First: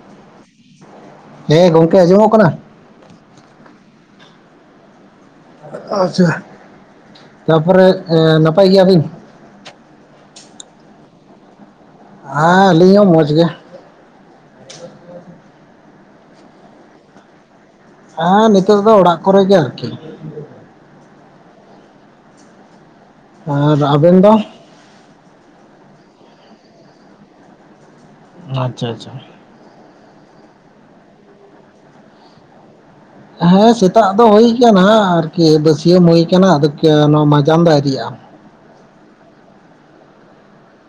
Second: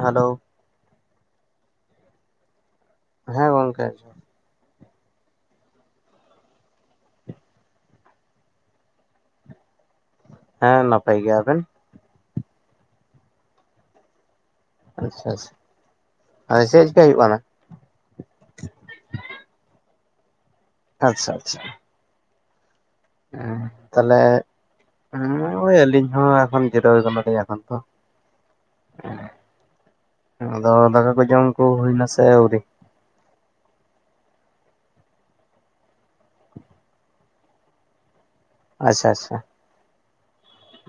Hello ᱦᱮᱸ ᱜᱚᱝᱠᱮ ᱟᱸᱡᱚᱢ ᱠᱟᱱᱟ? ᱦᱮᱸ ᱜᱚᱝᱠᱮ ᱟᱪᱪᱷᱟ ᱛᱟᱯᱚᱨᱮ ᱱᱟᱯᱟᱭ ᱜᱮᱭᱟᱵᱤᱱ ᱦᱮᱸ ᱱᱟᱯᱟᱭ ᱜᱮᱭᱟ ᱟᱵᱮᱱ᱾ ᱦᱮᱸ ᱟᱹᱞᱤᱧ ᱦᱚᱸ ᱢᱚᱡᱽ ᱜᱮ᱾ ᱟᱪᱪᱷᱟ ᱟᱪᱪᱷᱟ ᱟ ᱪᱮᱫ ᱪᱮᱠᱟ ᱦᱩᱭᱩᱜ ᱠᱟᱱᱟ? ᱦᱮᱸ ᱱᱤᱛᱚᱜ ᱫᱚ ᱚᱲᱟᱜ ᱠᱚᱨᱮ ᱜᱮ ᱟᱨᱠᱤ᱾ ᱟᱪᱪᱷᱟ ᱟᱪᱪᱷᱟ ᱦᱮᱸ ᱟᱨ ᱛᱟᱦᱞᱮ ᱟᱵᱮᱱ ᱫᱚ? ᱦᱚᱭ ᱟᱹᱞᱤᱧ ᱦᱚᱸ ᱮᱠᱷᱚᱱ ᱡᱤᱨᱟᱹᱣ ᱠᱟᱱᱟᱞᱤᱧ ᱮᱠᱷᱚᱱ ᱛᱚ᱾ ᱟᱪᱪᱷᱟ ᱟᱪᱪᱷᱟ ᱟᱫᱚ ᱫᱟᱠᱟ ᱠᱚ ᱡᱚᱢ ᱠᱩ ᱦᱩᱭ ᱱᱟ ᱥᱮ ᱟᱹᱣᱨᱤ? ᱦᱮᱸ ᱥᱮᱛᱟᱜ ᱫᱚ ᱦᱩ ᱟᱠᱟᱱᱟ ᱟᱨᱠᱤ ᱵᱟᱹᱥᱭᱟᱹᱢ ᱦᱩᱭᱩ ᱟᱠᱟᱱᱟ ᱟᱫᱚ ᱱᱚᱣᱟ ᱢᱟᱡᱟᱸᱱ ᱫᱚ ᱟᱹᱣᱨᱤᱭᱟ᱾ ᱟᱪᱪᱷᱟ ᱟᱪᱪᱷᱟ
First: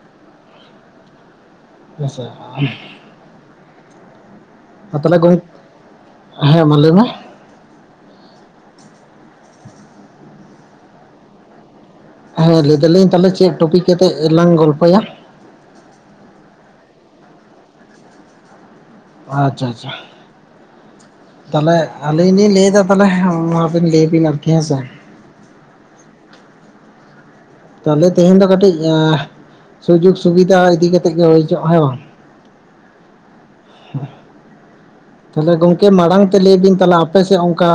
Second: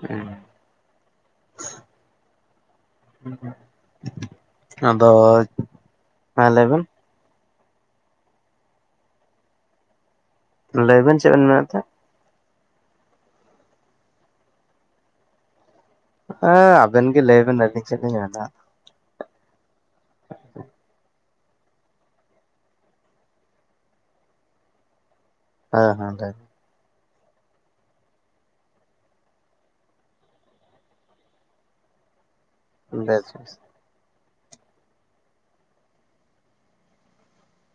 ᱦᱩᱸ [unintelligible] ᱟᱫᱚ ᱛᱟᱦᱚᱞᱮ ᱜᱚᱝ ᱦᱮᱸ ᱞᱟᱹᱭ ᱵᱮᱱ? ᱞᱟᱹᱭ ᱵᱮᱱ ᱪᱮᱫ ᱵᱮᱱ ᱢᱮᱱᱮᱫ ᱛᱟᱦᱮᱸ ᱫᱚ? ᱦᱮᱸ ᱞᱟᱹᱭ ᱫᱟᱞᱤᱧ ᱛᱟᱦᱚᱞᱮ ᱪᱮᱫ ᱴᱚᱯᱤᱠ ᱠᱟᱛᱮᱜ ᱞᱟᱝ ᱜᱚᱞᱯᱚᱭᱟ? ᱦᱮᱸ ᱟᱵᱮᱱ ᱜᱮ ᱞᱟᱹᱭᱵᱮᱱ ᱟᱹᱞᱤᱧ ᱪᱮᱫ ᱞᱤᱧ ᱢᱮᱱᱟ ᱟᱪᱪᱷᱟ ᱟᱪᱪᱷᱟ ᱛᱟᱦᱚᱞᱮ ᱟᱹᱞᱤᱧ ᱞᱤᱧ ᱞᱟᱹᱭ ᱮᱫᱟ ᱛᱟᱦᱚᱞᱮ ᱢᱟᱵᱤᱱ ᱞᱟᱹᱭᱟ ᱵᱤᱱ ᱟᱨᱠᱤ ᱦᱮᱸᱥᱮ᱾ ᱦᱮᱸ ᱦᱮᱸ ᱞᱟᱹᱭ ᱛᱟᱦᱚᱞᱮ ᱛᱮᱦᱮᱧ ᱫᱚ ᱠᱟᱹᱴᱤᱡ ᱥᱩᱡᱳᱜᱽ ᱥᱩᱵᱤᱫᱷᱟ ᱤᱫᱤ ᱠᱟᱛᱮᱜ ᱜᱮ ᱦᱩᱭ ᱚᱪᱚᱜᱼᱟ ᱦᱮᱸ ᱵᱟᱝ? ᱵᱮᱥ ᱵᱮᱥ ᱛᱟᱦᱚᱞᱮ ᱜᱚᱝᱠᱮ ᱢᱟᱲᱟᱝ ᱛᱮ ᱞᱟᱹᱭ ᱵᱤᱱ ᱛᱟᱦᱚᱞᱮ ᱟᱯᱮ ᱥᱮᱫ ᱚᱱᱠᱟ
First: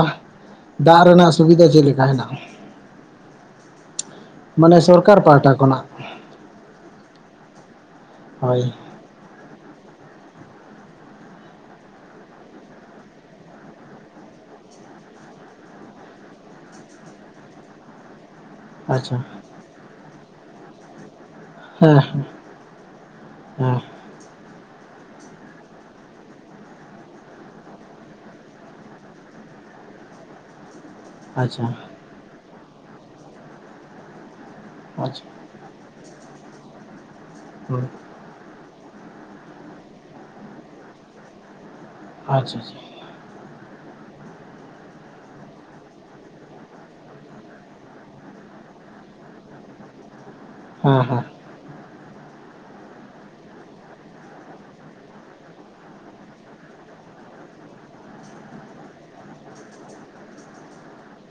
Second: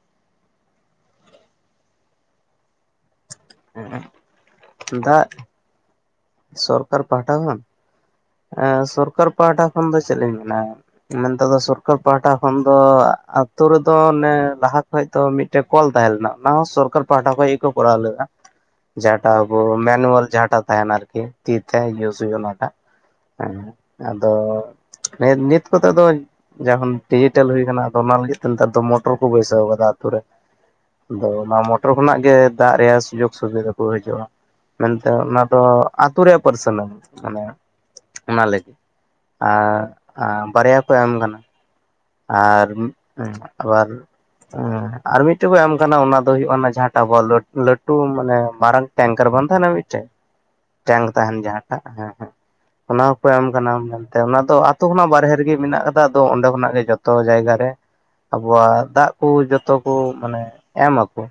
ᱫᱟᱜ ᱨᱮᱱᱟᱜ ᱥᱩᱵᱤᱫᱷᱟ ᱪᱮᱫ ᱞᱮᱠᱟ ᱦᱮᱱᱟᱜᱼᱟ? ᱦᱮᱸ ᱢᱟᱱᱮ ᱥᱚᱨᱠᱟᱨ ᱯᱟᱦᱴᱟ ᱠᱷᱚᱱᱟᱜ ᱥᱚᱨᱠᱟᱨ ᱯᱟᱦᱴᱟ ᱠᱷᱚᱱ ᱦᱳᱭ ᱥᱚᱨᱠᱟᱨ ᱯᱟᱦᱴᱟ ᱠᱷᱚᱱ ᱫᱚ ᱪᱮᱫ ᱞᱤᱧ ᱢᱮᱱᱟ, ᱢᱮᱱᱮᱛ ᱫᱚ ᱥᱚᱨᱠᱟᱨ ᱯᱟᱦᱴᱟ ᱠᱷᱚᱱ ᱫᱚ ᱟᱹᱛᱩ ᱨᱮᱫᱚ ᱱᱮ ᱞᱟᱦᱟ ᱠᱷᱚᱱ ᱛᱚ ᱢᱤᱫᱴᱮᱡ ᱠᱚᱞ ᱛᱟᱦᱮᱸ ᱞᱮᱱᱟ ᱚᱱᱟ ᱦᱚᱸ ᱥᱚᱨᱠᱟᱨ ᱯᱟᱦᱴᱟ ᱠᱷᱚᱡ ᱜᱮᱠᱚ ᱠᱚᱨᱟᱣ ᱞᱮᱫᱟ᱾ ᱟᱪᱪᱷᱟ ᱡᱟᱦᱟᱸᱴᱟ ᱟᱵᱚ ᱢᱮᱱᱩᱣᱟᱞ ᱡᱟᱦᱟᱸᱴᱟ ᱛᱟᱦᱮᱱᱟ ᱟᱨᱠᱤ ᱛᱤ ᱛᱮ ᱦᱮᱸ ᱤᱭᱩᱡᱽ ᱦᱩᱭᱩᱜᱼᱟ, ᱚᱱᱟᱴᱟᱜ ᱦᱮᱸ ᱟᱫᱚ ᱦᱮᱸ ᱱᱤᱛ ᱠᱚᱛᱮ ᱫᱚ ᱡᱚᱠᱦᱚᱱ ᱰᱤᱡᱤᱴᱮᱞ ᱦᱩᱭ ᱟᱠᱟᱱᱟᱼᱟ᱾ ᱚᱱᱟ ᱞᱟᱹᱜᱤᱫ ᱛᱮ ᱱᱮᱛᱟᱨ ᱫᱚ ᱢᱚᱴᱚᱨ ᱠᱚ ᱵᱟᱹᱭᱥᱟᱹ ᱟᱠᱟᱫᱟ ᱟᱹᱛᱩ ᱨᱮ᱾ ᱟᱫᱚ ᱚᱱᱟ ᱟᱪᱪᱷᱟ ᱢᱚᱴᱚᱨ ᱠᱷᱚᱱᱟᱜ ᱜᱮ ᱫᱟᱜ ᱨᱮᱭᱟᱜ ᱥᱩᱡᱳᱜ ᱥᱩᱵᱤᱫᱷᱟ ᱠᱚ ᱦᱤᱡᱩᱜᱼᱟ, ᱢᱮᱱᱛᱮ ᱟᱪᱪᱷᱟ ᱚᱱᱟ ᱫᱚ ᱟᱹᱛᱩ ᱨᱮᱭᱟᱜ ᱯᱟᱨᱥᱱᱟᱞ ᱢᱟᱱᱮ᱾ ᱦᱮᱸ᱾ ᱚᱱᱟ ᱞᱟᱹᱜᱤᱫ ᱟᱨ ᱵᱟᱨᱭᱟ ᱠᱚ ᱮᱢ ᱠᱟᱱᱟ᱾ ᱟᱪᱪᱷᱟ ᱟᱨ ᱟᱪᱪᱷᱟ ᱟᱵᱟᱨ ᱦᱮᱸ ᱟᱨ ᱢᱤᱫᱴᱮᱡ ᱠᱚ ᱮᱢ ᱟᱠᱟᱱᱟ ᱚᱱᱟ ᱫᱚ ᱦᱩᱭᱩᱜ ᱠᱟᱱᱟ ᱡᱟᱦᱟᱸ ᱴᱟᱣᱚᱨ ᱞᱳᱴ ᱞᱟᱹᱴᱩ ᱢᱟᱱᱮ ᱢᱟᱨᱟᱝᱼᱼ ᱴᱮᱝᱠᱟᱨ ᱵᱟᱝ ᱛᱟᱦᱮᱱᱟ ᱢᱤᱫᱴᱮᱡ ᱦᱮᱸ ᱴᱝᱠ ᱦᱮᱸ ᱛᱟᱦᱮᱱ ᱡᱟᱦᱟᱸ ᱴᱟᱜ ᱦᱮᱸ ᱦᱮᱸ᱾᱾ ᱚᱱᱟ ᱦᱚᱸᱠᱚ ᱮᱢ ᱠᱟᱱᱟ ᱢᱮᱱᱛᱮ ᱚᱱᱟ ᱫᱚ ᱟᱛᱩ ᱠᱷᱚᱱᱟᱜ ᱵᱟᱨᱦᱮ ᱨᱮᱜᱤ ᱢᱤᱱᱟᱜ ᱟᱠᱟᱫᱟ ᱟᱫᱚ ᱚᱸᱰᱮ ᱠᱷᱚᱱᱟᱜ ᱜᱮ ᱡᱚᱛᱼᱼ ᱡᱚᱛᱚ ᱡᱟᱭᱜᱟ ᱨᱮ ᱟᱵᱚᱣᱟᱜ ᱫᱟᱜ ᱠᱩ ᱡᱚᱛᱚ ᱠᱩ ᱢᱟᱱᱮ ᱮᱢ ᱟᱠᱩ᱾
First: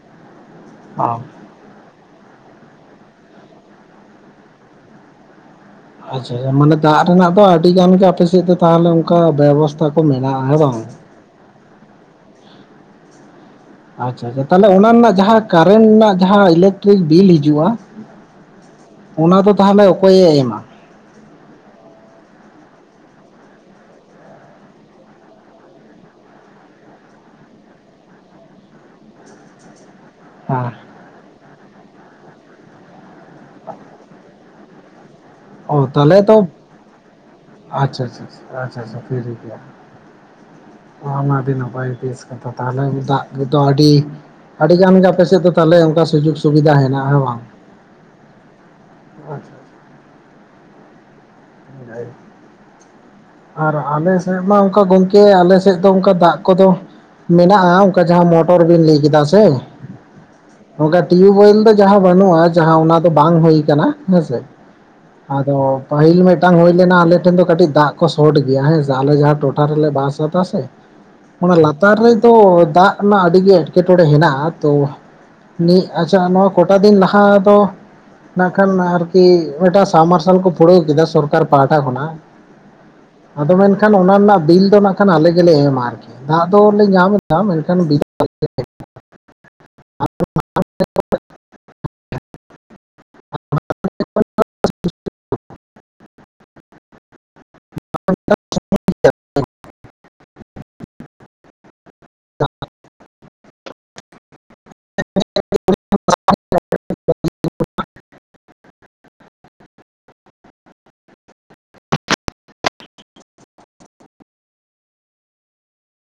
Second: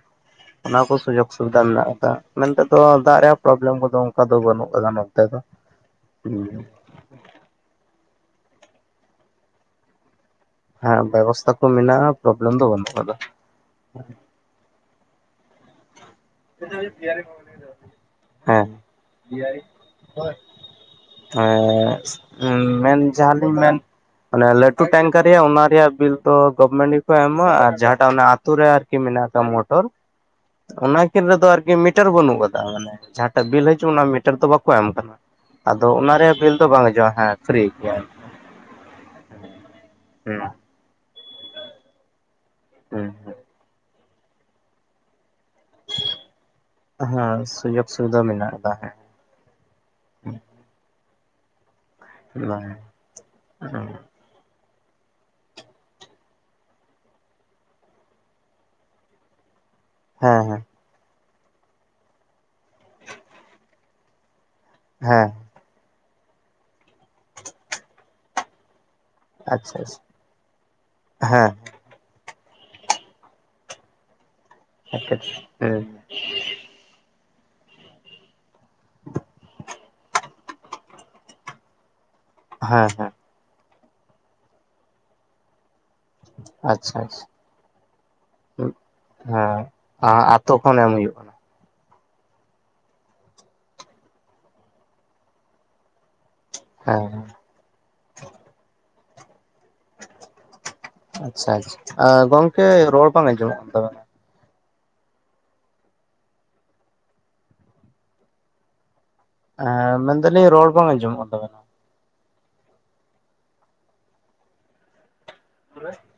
ᱚᱱᱟ ᱠᱚ ᱚ ᱥᱩᱡᱳᱠᱼᱼ ᱥᱩᱵᱤᱫᱟ ᱢᱮᱱᱟᱜ ᱟᱠᱟᱜ-ᱟ, ᱢᱮᱱᱛᱮ ᱫᱚ ᱫᱟᱜ ᱨᱮᱭᱟᱜ ᱯᱨᱚᱵᱮᱞᱮᱢ ᱠᱚᱫᱚ ᱚᱱᱠᱟ ᱫᱚ ᱵᱟᱹᱱᱩᱜ ᱠᱟᱫᱟ ᱱᱚᱛᱮ ᱫᱚ᱾ ᱟᱪᱪᱷᱟ ᱟᱪᱷᱟ ᱢᱟᱱᱮ ᱫᱟᱜ ᱨᱮᱱᱟᱜ ᱫᱚ ᱟᱰᱤ ᱜᱟᱱ ᱜᱮ ᱟᱯᱮ ᱥᱮᱫ ᱫᱚ ᱛᱟᱦᱚᱞᱮ ᱚᱱᱠᱟ ᱵᱮᱵᱚᱥᱛᱟ ᱠᱚ ᱢᱮᱱᱟᱜ-ᱟ ᱦᱮᱸ ᱵᱟᱝ? ᱦᱮᱸ ᱵᱮᱵᱚᱥᱛᱟ ᱠᱚ ᱢᱮᱱᱟᱜ-ᱟ, ᱯᱨᱚᱵᱮᱞᱮᱢ ᱫᱚ ᱵᱟᱹᱱᱩᱜ ᱠᱟᱫᱟ᱾ ᱟᱪᱪᱷᱟ ᱟᱪᱪᱷᱟ ᱛᱟᱦᱚᱞᱮ ᱚᱱᱟ ᱨᱮᱱᱟᱜ ᱡᱟᱦᱟᱸ ᱠᱟᱨᱮᱱ ᱱᱟᱜᱼᱼ ᱡᱟᱦᱟᱸ ᱤᱞᱮᱠᱴᱨᱤᱠ ᱵᱤᱞ ᱦᱤᱡᱩᱜ-ᱟ, ᱦᱮᱸ ᱚᱱᱟ ᱫᱚ ᱛᱟᱦᱚᱞᱮ ᱚᱠᱚᱭᱮ ᱮᱢᱟ? ᱛᱚᱻ ᱦᱮᱸᱥ ᱢᱮᱱ ᱡᱟᱦᱟᱸ ᱞᱤᱧ ᱢᱮᱱᱼᱼ ᱢᱟᱱᱮ ᱞᱟᱹᱴᱩ ᱴᱮᱝᱠᱟᱨ ᱨᱮᱭᱟᱜ ᱚᱱᱟ ᱨᱮᱭᱟᱜ ᱵᱤᱞ ᱫᱚ ᱜᱚᱵᱷᱢᱮᱱᱴ ᱜᱮᱠᱚ ᱮᱢᱟ, ᱟᱨ ᱡᱟᱦᱟᱸ ᱴᱟᱜ ᱚᱱᱟ ᱟᱛᱩ ᱨᱮᱼᱼ ᱠᱤ ᱢᱮᱱᱟᱜ-ᱟ ᱠᱟᱜ ᱢᱳᱴᱚᱨ, ᱦᱟᱸ᱾ ᱠᱤᱱ ᱨᱮᱫᱚ ᱟᱨ ᱠᱤ ᱢᱤᱴᱟᱨ ᱵᱟᱹᱱᱩᱜ ᱠᱟᱫᱟ ᱢᱟᱱᱮ ᱡᱟᱦᱟᱸ ᱴᱟᱜ ᱵᱤᱞ ᱦᱟᱹᱡᱩᱜ ᱚᱱᱟ ᱢᱤᱴᱟᱨ ᱫᱚ ᱵᱟᱠᱚ ᱮᱢ ᱠᱟᱱᱟ᱾ ᱚ ᱟᱫᱚ ᱚᱱᱟ ᱛᱟᱦᱚᱞᱮ ᱛᱚ ᱨᱮᱭᱟᱜ ᱵᱤᱞ ᱫᱚ ᱵᱟᱝ ᱦᱤᱡᱚᱜ-ᱟ ᱦᱮᱸ ᱯᱷᱨᱤ ᱜᱮᱭᱟ᱾ ᱟᱪᱪᱷᱟ ᱟᱪᱪᱷᱟ ᱟᱪᱪᱷᱟ ᱟᱪᱪᱷᱟ ᱦᱩᱸ᱾ ᱦᱚᱸ ᱚᱱᱟ ᱟᱹᱰᱤ ᱱᱟᱯᱟᱭ ᱵᱮᱥ ᱠᱟᱛᱷᱟ ᱛᱟᱦᱚᱞᱮ ᱦᱮᱸ ᱫᱟᱜ ᱜᱤ ᱫᱚ ᱟᱹᱰᱤ ᱟᱰᱤ ᱜᱟᱱ ᱜᱮ ᱟᱯᱮ ᱥᱮᱜ ᱫᱚᱼᱼ ᱛᱟᱦᱚᱞᱮ ᱚᱱᱠᱟ ᱥᱩᱡᱳᱠ ᱥᱩᱵᱤᱫᱟ ᱦᱮᱱᱟᱜ-ᱟ, ᱦᱮᱸ ᱵᱟᱝ? ᱥᱩᱵᱤᱫᱟ ᱢᱮᱱᱟᱜ ᱟᱠᱟᱫᱟ ᱦᱮᱸ᱾ ᱚ ᱟᱪᱪᱷᱟ ᱟᱪᱷᱟ᱾ ᱦᱮᱡ ᱟᱨ ᱦᱮᱸ ᱟᱞᱮᱥᱼᱼ ᱥᱮᱜ ᱢᱟ ᱚᱱᱠᱟ ᱜᱚᱝᱠᱮ ᱟᱞᱮ ᱥᱮᱜ ᱫᱚ ᱚᱱᱠᱟ ᱫᱟᱜ ᱠᱚᱫᱚᱼᱼ ᱢᱮᱱᱟᱜ-ᱟ ᱚᱱᱠᱟ ᱡᱟᱦᱟᱸ ᱢᱚᱴᱚᱨ ᱵᱤᱱ ᱞᱟᱹᱭ ᱠᱮᱫᱟ ᱥᱮ᱾ ᱦᱮᱸ ᱦᱮᱸ᱾ ᱱᱚᱝᱠᱟ ᱴᱤᱭᱩᱵᱮᱞ ᱫᱚ ᱡᱟᱦᱟᱸ ᱵᱟᱱᱩᱜ-ᱟ ᱡᱟᱦᱟᱸ ᱚᱱᱟ ᱫᱚ ᱵᱟᱝ ᱦᱩᱭ ᱠᱟᱱᱟ, ᱦᱮᱸᱥᱮ᱾ ᱦᱮᱸ᱾ ᱟᱫᱚ ᱯᱟᱦᱤᱞ ᱢᱮᱫᱴᱟᱝ ᱦᱩᱭ ᱞᱮᱱᱟ ᱟᱞᱮ ᱴᱷᱮᱱ ᱫᱚ ᱠᱟᱹᱴᱤᱡ ᱫᱟᱜ ᱠᱚ ᱥᱚᱴ ᱜᱮᱭᱟ ᱦᱮᱸᱥᱼᱼ ᱟᱞᱮ ᱡᱟᱦᱟᱸ ᱴᱚᱴᱷᱟ ᱟᱪᱪᱷᱟ ᱨᱮᱞᱮ ᱟᱪᱪᱷᱟ ᱵᱟᱥᱮ ᱛᱟᱥᱮ ᱦᱮᱸ ᱚᱱᱟ ᱞᱟᱛᱼᱼ ᱛᱟᱨ ᱨᱮᱫᱚ ᱫᱟᱜ ᱨᱮᱱᱟᱜ ᱟᱰᱤ ᱜᱮ ᱮᱴᱠᱮᱴᱚᱬᱮ ᱦᱮᱱᱟᱜ-ᱟ ᱛᱚ ᱦᱮᱸ ᱱᱤ ᱦᱮᱸ ᱟᱪᱪᱷᱟ ᱱᱚᱶᱟᱠᱼᱼ ᱠᱚᱴᱟ ᱫᱤᱱ ᱞᱟᱦᱟ ᱫᱚ ᱱᱟᱜ ᱠᱷᱟᱱ ᱟᱨᱠᱤ ᱢᱮᱜᱴᱟᱜ ᱥᱟᱵᱽᱢᱟᱨᱥᱟᱞ ᱠᱚ ᱯᱩᱲᱟᱹᱣ ᱠᱮᱫᱟ ᱥᱚᱨᱼᱼ ᱠᱟᱨ ᱯᱟᱦᱴᱟ ᱠᱷᱚᱱᱟᱜ᱾ ᱦᱮᱸ ᱦᱮᱸ᱾ ᱟᱫᱚ ᱢᱮᱱ ᱠᱷᱟᱱ ᱚᱱᱟ ᱨᱮᱱᱟᱜ ᱵᱤᱞ ᱫᱚ ᱱᱟᱜ ᱠᱷᱟᱱ ᱟᱞᱮ ᱜᱮᱞᱮ ᱮᱢᱟ ᱟᱨᱠᱤ, ᱫᱟᱜ ᱫᱚᱞᱮ ᱧᱟᱢ ᱮᱫᱟ ᱢᱮᱱᱠᱷᱟᱱ ᱵᱤᱞᱼᱼ ᱩᱸᱜ ᱦᱮᱸ ᱟᱛᱳ ᱠᱷᱚᱱ ᱮᱢ ᱦᱩᱭᱩᱜ ᱠᱟᱱᱟ᱾ [inaudible] ᱦᱮᱸ᱾ [inaudible] ᱜᱤᱭᱟ ᱠᱩ᱾ ᱟᱪᱪᱷᱟ ᱪᱷᱟ ᱟ ᱜᱚᱝᱠᱮ ᱨᱚᱲ ᱵᱟᱝ ᱟᱸᱡᱚᱢᱚᱜ ᱠᱟᱱ ᱛᱟᱵᱮᱱᱟ᱾ [inaudible] ᱮᱸ ᱢᱮᱱ ᱫᱟᱞᱤᱧ ᱨᱟᱲ ᱵᱟᱝ ᱟᱧᱡᱚᱢᱚᱜ ᱠᱟᱱ ᱛᱟᱵᱮᱱᱟ ᱾ [inaudible]